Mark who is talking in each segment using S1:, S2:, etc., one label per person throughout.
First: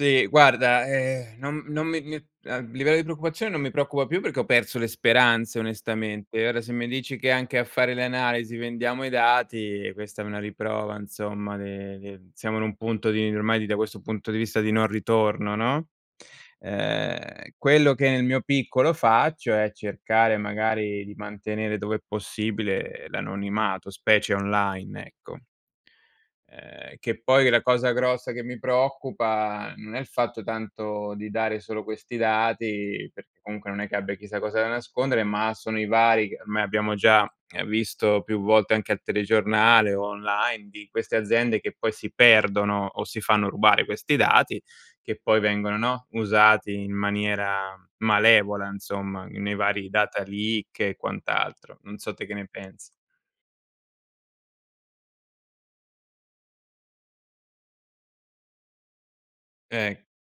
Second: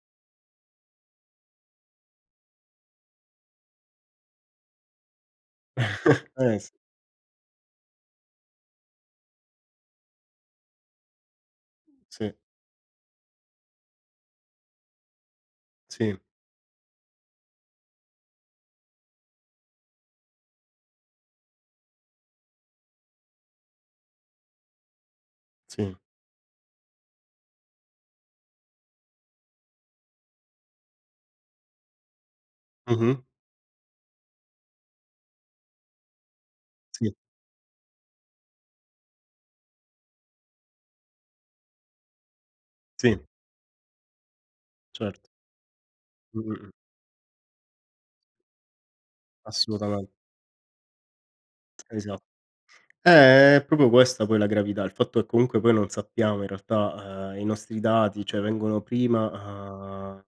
S1: Sì, guarda, ehm, non non mi mi a livello di preoccupazione non mi preoccupa più, perché ho perso le speranze onestamente.
S2: Eh
S1: Ora,
S2: s
S1: se mi dici che anche a fare le analisi vendiamo i dati, questa è una riprova insomma de de
S2: Sì.
S1: siamo in un punto di, ormai da questo punto di vista, di non ritorno, no,
S2: Sì.
S1: ehm, quello che nel mio piccolo faccio, è cercare magari di mantenere dove è possibile l'anonimato, specie online, ecco.
S2: Sì.
S1: Ehm, che poi la cosa grossa che mi preoccupa, non è il fatto tanto di dare solo questi dati,
S2: Mh-mh.
S1: perché comunque non è che abbia chissà cosa da nascondere, ma sono i vari, ormai abbiamo
S2: Sì.
S1: già visto più volte anche al telegiornale o online, di queste aziende che poi si perdono o
S2: Sì.
S1: si fanno rubare questi dati, che
S2: Certo.
S1: poi vengono, no,
S2: Mhmm, mh, mh.
S1: usati in maniera malevola insomma, nei vari
S2: Assolutamente.
S1: data leak e quant'altro. Non so
S2: Esa
S1: te che ne pensi.
S2: eh, è proprio questa poi la gravità, il fatto che comunque poi non sappiamo in realtà, mhmm, i nostri dati, cioè vengono prima,
S1: Eh,
S2: uhm,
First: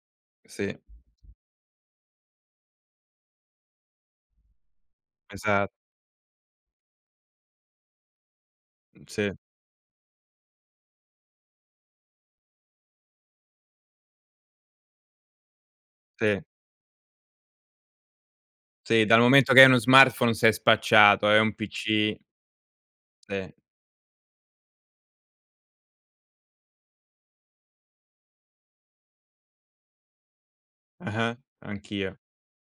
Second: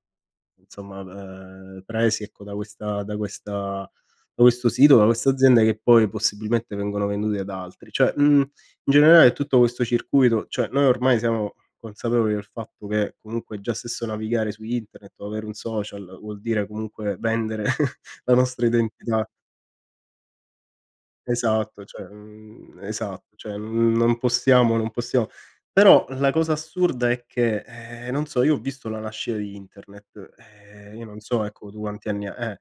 S1: sì.
S2: insomma, ehm, presi ecco da questa da questa da questo sito, da questa azienda
S1: Esa
S2: che poi possibilmente vengono vendute ad altri; cioè mhmm, in
S1: Sì.
S2: generale tutto questo circuito cioè, noi ormai siamo consapevoli del fatto che, comunque già stesso navigare su internet, o avere un social vuol
S1: Sì.
S2: dire comunque vendere la nostra
S1: Sì, dal
S2: identità.
S1: momento che hai uno smartphone sei spacciato, e hai un
S2: Esatto, cioè,
S1: PC.
S2: mhmm, esatto,
S1: Sì.
S2: cioè non possiamo non possiamo però, la cosa assurda è che, eh, non so, io ho visto la nascita di internet, eh, io non
S1: Ah-ah
S2: so ecco tu quanti
S1: anch'io.
S2: anni ha eh.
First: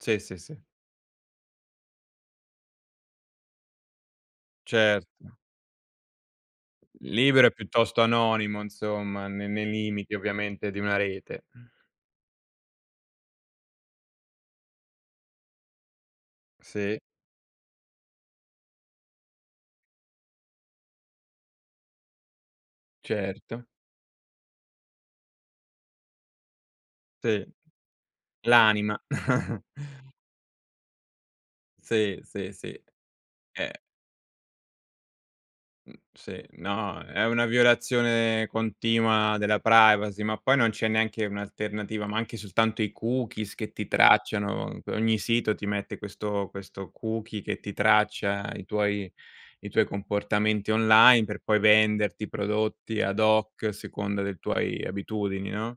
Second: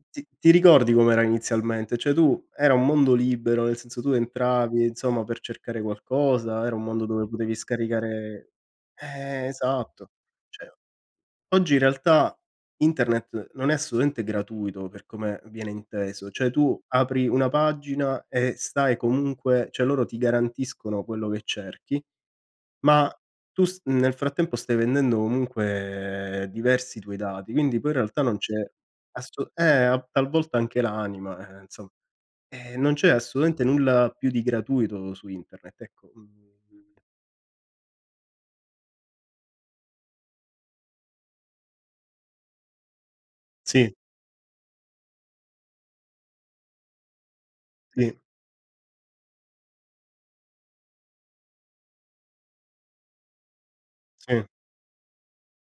S1: Sì,
S2: Ti
S1: sì,
S2: ti
S1: sì.
S2: ricordi com'era inizialmente? Cioè tu era un mondo libero, nel senso, tu entravi, insomma,
S1: Certo.
S2: per cercare qualcosa, era un mondo dove
S1: Libero e
S2: potevi
S1: piuttosto
S2: scaricare
S1: anonimo insomma, n
S2: eh,
S1: nei
S2: esatto.
S1: limiti, ovviamente,
S2: Cioè
S1: di una rete. Mh.
S2: oggi in realtà internet non è assolutamente gratuito, per come viene inteso, cioè tu
S1: Sì.
S2: apri una pagina, e stai comunque cioè loro ti garantiscono quello che cerchi, ma tu
S1: Certo.
S2: s nel frattempo stai vendendo comunque diversi tuoi
S1: Sì,
S2: dati, quindi poi in realtà non c'è
S1: l'anima.
S2: asso eh, a tal volta anche l'anima, eh, insomma.
S1: Sì, sì,
S2: E
S1: sì,
S2: non c'è assolutamente
S1: eh.
S2: nulla più di gratuito su internet,
S1: Mhmm,
S2: ecco,
S1: sì,
S2: mhmm
S1: no, è una violazione continua della privacy, ma poi non c'è neanche un'alternativa, ma anche soltanto i cookies che ti
S2: Sì.
S1: tracciano. Ogni sito ti mette questo questo cookie che ti
S2: Sì.
S1: traccia i tuoi i tuoi comportamenti online, per poi venderti prodotti ad hoc, a seconda dei
S2: Sì.
S1: tuoi abitudini, no?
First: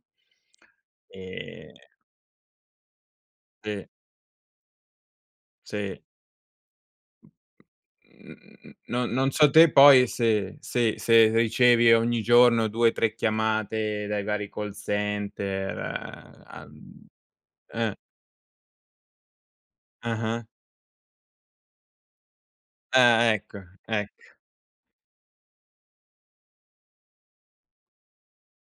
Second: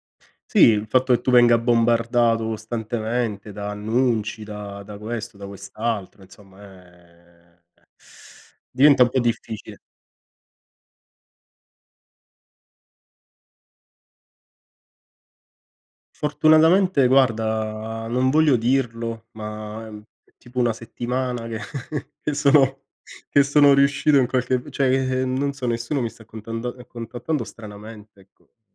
S2: Sì, il fatto che tu venga
S1: Ehm
S2: bombardato costantemente da
S1: Sì.
S2: annunci, da da questo, da
S1: Sì.
S2: quest'altro, insomma, ehm,
S1: Mhmm,
S2: diventa un
S1: non
S2: po'
S1: non so te
S2: difficile.
S1: poi, se se se ricevi ogni giorno 2, 3 chiamate, dai vari call center, uhm,
S2: Fortunatamente
S1: eh.
S2: guarda, non voglio dirlo, ma è
S1: Ah-ah.
S2: tipo 1 settimana che sono
S1: Ah
S2: che
S1: ecco,
S2: sono riuscito in
S1: ecco.
S2: qualche cioè, non so nessuno mi sta contanda contattando stranamente, ecco.